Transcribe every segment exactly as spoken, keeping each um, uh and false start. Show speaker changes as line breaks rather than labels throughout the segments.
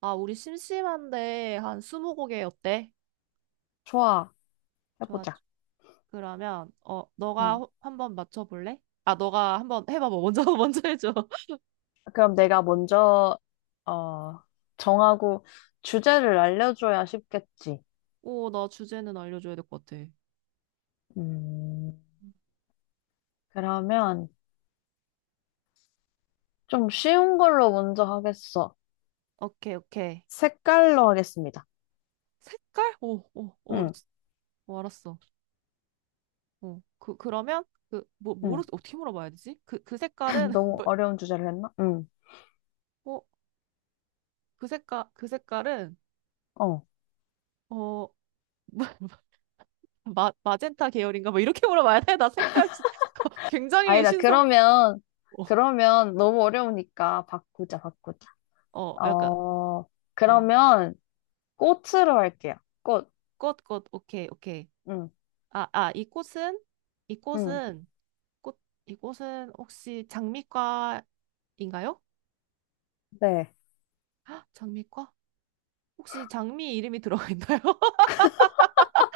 아, 우리 심심한데 한 스무 곡에 어때?
좋아,
좋아.
해보자.
그러면 어, 너가
응.
호- 한번 맞춰 볼래? 아, 너가 한번 해봐. 봐 먼저 먼저 해줘.
그럼 내가 먼저, 어, 정하고 주제를 알려줘야 쉽겠지.
오, 나 주제는 알려줘야 될 것 같아.
음, 그러면 좀 쉬운 걸로 먼저 하겠어.
오케이, 오케이.
색깔로 하겠습니다.
색깔? 오, 오, 오,
응,
스- 오, 알았어. 어, 그 그러면 그 뭐
응.
뭐로 어떻게 물어봐야 되지? 그 그 색깔은
너무
뭐,
어려운 주제를 했나? 응,
어, 그 색깔 그 색깔은
어.
어, 마, 마, 마젠타 계열인가? 뭐 이렇게 물어봐야 돼? 나 색깔 진- 굉장히
아니다.
신선.
그러면,
어,
그러면 너무 어려우니까 바꾸자, 바꾸자.
어, 약간.
어,
어.
그러면 꽃으로 할게요. 꽃.
꽃, 꽃, 오케이, 오케이.
응,
아, 아, 이 꽃은? 이
응.
꽃은, 꽃, 이 꽃은 혹시 장미과인가요?
네.
헉, 장미과? 혹시 장미 이름이 들어가 있나요?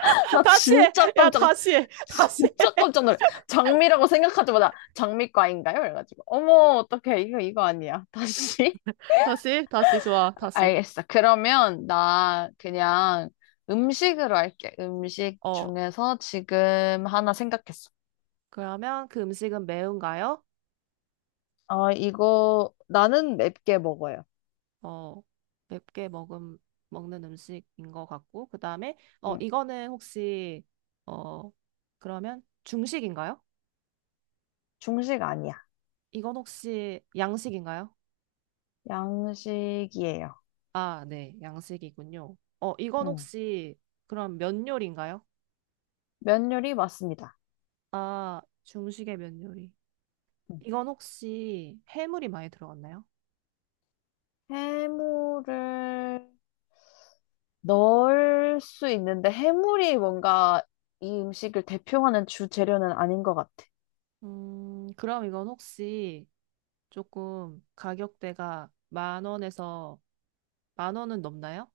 나
다시 해!
진짜
야,
깜짝
다시 해! 다시
진짜
해!
깜짝 놀래. 장미라고 생각하자마자 장미과인가요? 그래가지고 어머 어떡해 이거 이거 아니야. 다시
다시, 다시, 좋아, 다시.
알겠어. 그러면 나 그냥 음식으로 할게. 음식
어,
중에서 지금 하나 생각했어.
그러면 그 음식은 매운가요?
어, 이거 나는 맵게 먹어요.
어, 맵게 먹음, 먹는 음식인 것 같고, 그 다음에, 어,
응.
이거는 혹시, 어, 그러면 중식인가요?
중식 아니야.
이건 혹시 양식인가요?
양식이에요.
아, 네, 양식이군요. 어, 이건
응.
혹시 그럼 면 요리인가요?
면 요리 맞습니다.
아, 중식의 면 요리.
응.
이건 혹시 해물이 많이 들어갔나요?
해물을 넣을 수 있는데 해물이 뭔가 이 음식을 대표하는 주 재료는 아닌 것 같아.
음, 그럼 이건 혹시 조금 가격대가 만 원에서 만 원은 넘나요?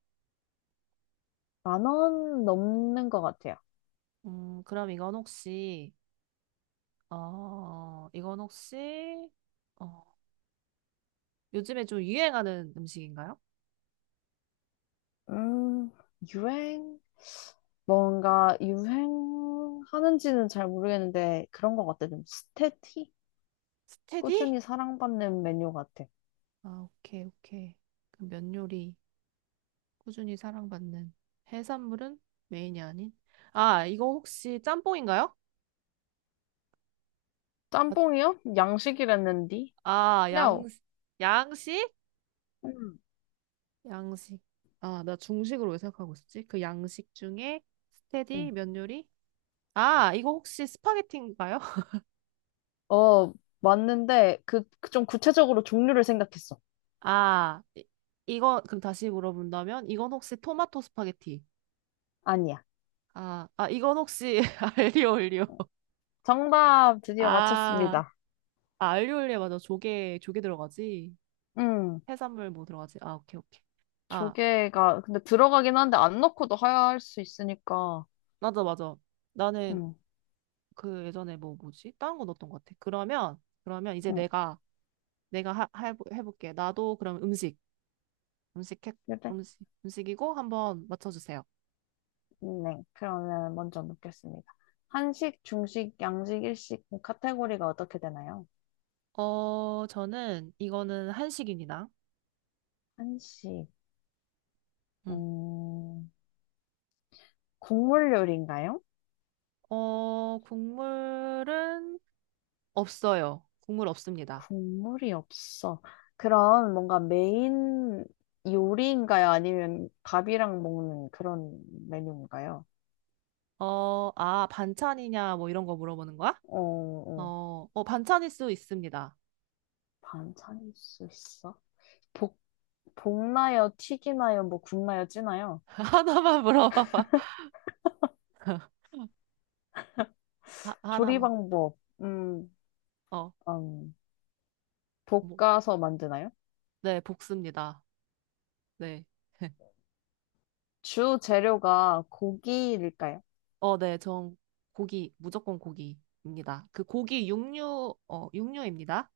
만 원 넘는 것 같아요.
음, 그럼 이건 혹시 어, 이건 혹시 어, 요즘에 좀 유행하는 음식인가요?
음, 유행? 뭔가 유행하는지는 잘 모르겠는데 그런 것 같아. 좀 스테티?
스테디?
꾸준히 사랑받는 메뉴 같아.
아, 오케이, 오케이. 그럼 면 요리. 꾸준히 사랑받는 해산물은 메인이 아닌 아 이거 혹시 짬뽕인가요? 아,
짬뽕이요? 양식이랬는디?
아, 양
No.
양식?
음.
양식 아 나 중식으로 왜 생각하고 있었지? 그 양식 중에 스테디
음.
면 요리? 아 이거 혹시 스파게티인가요?
어, 맞는데 그, 그좀 구체적으로 종류를 생각했어.
아 이, 이거 그럼 다시 물어본다면 이건 혹시 토마토 스파게티?
아니야.
아, 아 이건 혹시 알리오 올리오.
정답 드디어
아,
맞췄습니다.
아 알리오 올리오 맞아. 조개 조개 들어가지.
음.
해산물 뭐 들어가지. 아 오케이 오케이. 아
조개가 근데 들어가긴 한데 안 넣고도 하얄 수 있으니까
맞아, 맞아. 나는
응,
그 예전에 뭐 뭐지? 다른 거 넣었던 것 같아. 그러면 그러면 이제
응,
내가 내가 하, 해, 해볼게. 나도 그럼 음식 음식 해,
그래?
음식 음식이고 한번 맞춰주세요.
네, 그러면 먼저 묻겠습니다. 한식, 중식, 양식, 일식 카테고리가 어떻게 되나요?
어, 저는 이거는 한식입니다.
한식,
음.
음, 국물 요리인가요?
어, 국물은 없어요. 국물 없습니다.
국물이 없어. 그럼 뭔가 메인 요리인가요? 아니면 밥이랑 먹는 그런 메뉴인가요?
어, 아, 반찬이냐 뭐 이런 거 물어보는 거야?
어, 어,
어, 어, 반찬일 수 있습니다.
반찬일 수 있어? 볶, 볶나요, 튀기나요, 뭐 굽나요, 찌나요?
하나만 물어봐봐. 하,
조리
하나만.
방법, 음,
어,
음,
뭐,
볶아서 만드나요?
네, 볶습니다. 네.
주 재료가 고기일까요?
어, 네. 전 고기, 무조건 고기입니다. 그 고기 육류, 어, 육류입니다.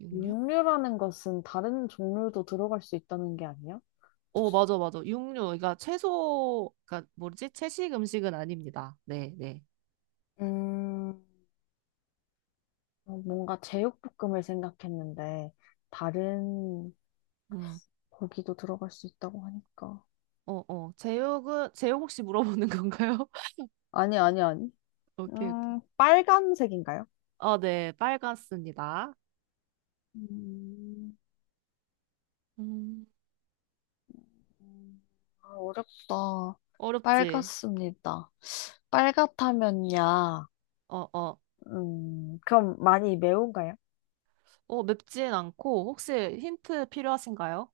육류?
육류라는 것은 다른 종류도 들어갈 수 있다는 게 아니에요?
어, 맞아, 맞아. 육류. 그러니까 채소, 그러니까 뭐지? 채식 음식은 아닙니다. 네, 네.
음, 어, 뭔가 제육볶음을 생각했는데, 다른
음.
고기도 들어갈 수 있다고 하니까.
어, 어. 제육은, 제육 혹시 물어보는 건가요?
아니, 아니, 아니.
오케이, 오케이.
음, 빨간색인가요?
어, 네. 빨갛습니다.
음,
음.
음, 아, 어렵다.
어렵지?
빨갛습니다. 빨갛다면야,
어, 어.
음, 그럼 많이 매운가요?
어, 맵진 않고, 혹시 힌트 필요하신가요?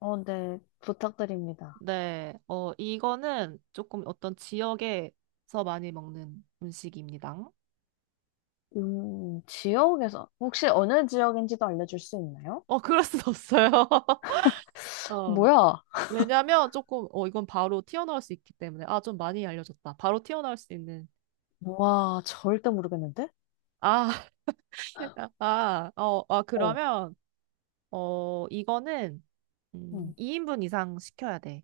어, 네, 부탁드립니다.
네, 어, 이거는 조금 어떤 지역에서 많이 먹는 음식입니다.
음, 지역에서, 혹시 어느 지역인지도 알려줄 수 있나요?
어, 그럴 순 없어요. 어,
뭐야?
왜냐면 조금, 어, 이건 바로 튀어나올 수 있기 때문에. 아, 좀 많이 알려줬다. 바로 튀어나올 수 있는.
와, 절대 모르겠는데?
아, 아, 어, 아,
어,
그러면, 어, 이거는, 음,
음,
이 인분 이상 시켜야 돼.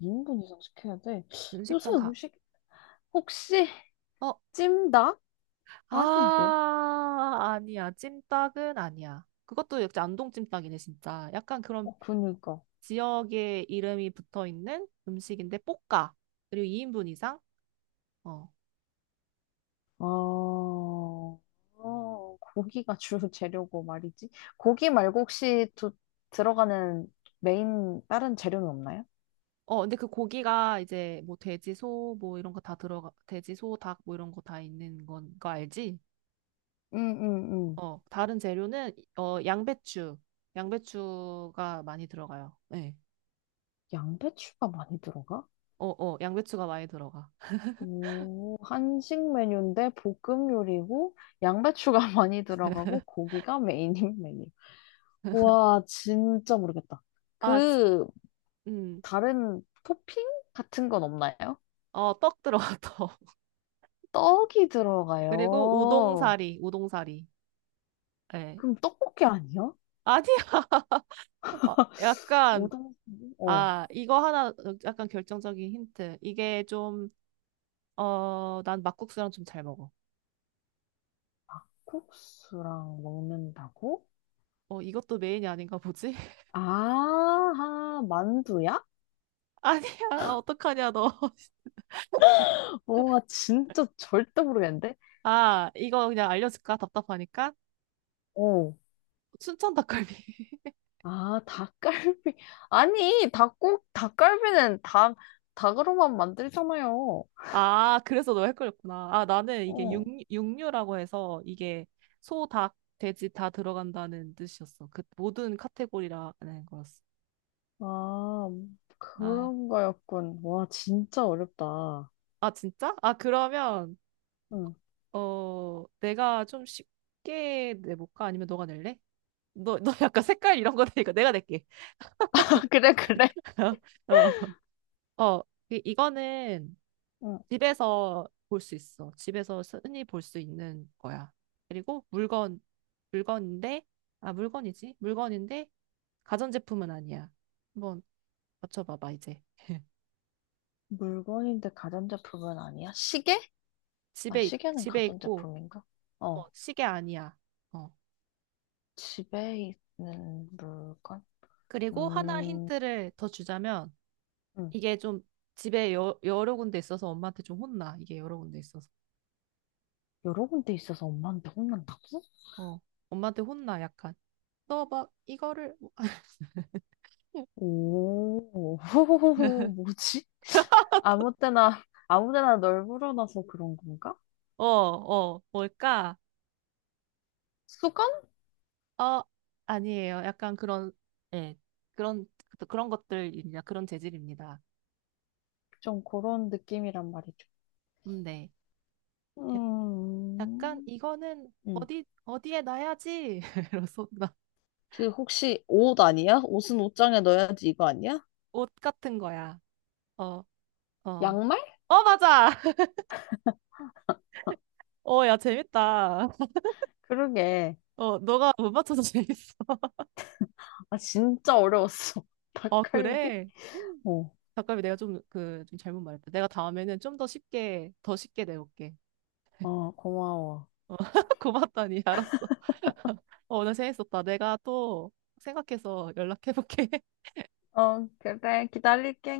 인분 이상 시켜야 돼. 요새
음식점 가.
음식, 혹시
어,
찜닭? 아닌데?
아, 아니야. 찜닭은 아니야. 그것도 역시 안동 찜닭이네, 진짜. 약간 그런
어, 그니까.
지역의 이름이 붙어 있는 음식인데 볶아. 그리고 이 인분 이상. 어.
어, 어, 고기가 주 재료고 말이지. 고기 말고 혹시 두, 들어가는 메인 다른 재료는 없나요?
어, 근데 그 고기가 이제 뭐 돼지, 소, 뭐 이런 거 다 들어가, 돼지, 소, 닭 뭐 이런 거 다 있는 건 거 알지?
음, 음, 음.
어, 다른 재료는 어, 양배추. 양배추가 많이 들어가요. 네.
양배추가 많이 들어가?
어, 어, 양배추가 많이 들어가.
오, 한식 메뉴인데 볶음 요리고 양배추가 많이 들어가고 고기가 메인인 메뉴. 와, 진짜 모르겠다.
아, 지-
그
음.
다른 토핑 같은 건 없나요?
어, 떡 들어가, 떡.
떡이
그리고
들어가요.
우동사리, 우동사리. 예.
그럼 떡볶이 아니야?
아니야. 아,
우
약간
동수 어,
아, 이거 하나 어, 약간 결정적인 힌트. 이게 좀, 어, 난 막국수랑 좀 잘 먹어.
콩국수랑 먹는다고?
어, 이것도 메인이 아닌가 보지?
아, 만두야?
아니야, 어떡하냐, 너.
와, 진짜 절대 모르겠는데?
아, 이거 그냥 알려줄까? 답답하니까?
어,
춘천 닭갈비.
아, 닭갈비. 아니, 닭국, 닭갈비는 닭, 닭으로만 만들잖아요.
아, 그래서 너 헷갈렸구나. 아, 나는 이게 육,
어,
육류라고 해서 이게 소, 닭, 돼지 다 들어간다는 뜻이었어. 그 모든 카테고리라는 거였어.
아,
아,
그런 거였군. 와, 진짜 어렵다.
아, 진짜? 아, 그러면,
응.
어, 내가 좀 쉽게 내볼까? 아니면 너가 낼래? 너, 너 약간 색깔 이런 거 되니까 내가 낼게.
아, 그래, 그래.
어, 어, 어, 이- 이거는
응.
집에서 볼 수 있어. 집에서 흔히 볼 수 있는 거야. 그리고 물건, 물건인데, 아, 물건이지? 물건인데, 가전제품은 아니야. 한번 맞춰봐봐, 이제.
물건인데 가전제품은 아니야? 시계? 아,
집에, 있-
시계는
집에 있고,
가전제품인가?
어,
어
시계 아니야. 어.
집에 있는 물건?
그리고 하나
음,
힌트를 더 주자면,
음,
이게 좀 집에 여, 여러 군데 있어서 엄마한테 좀 혼나. 이게 여러 군데 있어서.
여러 군데 있어서 엄마한테 혼난다고?
어, 엄마한테 혼나, 약간. 너 막, 이거를,
오, 뭐지? 아무 때나, 아무 데나 널 불어놔서 그런 건가?
어, 어, 뭘까?
수건?
어, 아니에요. 약간 그런, 예, 그런, 그런 것들입니다. 그런 재질입니다.
좀 그런 느낌이란 말이죠.
음, 네. 약- 약간
음,
이거는
음.
어디, 어디에 놔야지? 이러면서 나
그 혹시 옷 아니야? 옷은 옷장에 넣어야지 이거 아니야?
옷 같은 거야. 어, 어.
양말?
어, 맞아! 어, 야, 재밌다.
그러게.
어, 너가 못 맞춰서 재밌어.
아, 진짜 어려웠어.
어,
닭갈비?
그래?
어,
잠깐만 내가 좀 그 좀 잘못 말했다. 내가 다음에는 좀 더 쉽게 더 쉽게 내볼게.
어, 고마워.
고맙다니 알았어. 어, 오늘 재밌었다. 내가 또 생각해서 연락해볼게.
어, 그래, 기다릴게.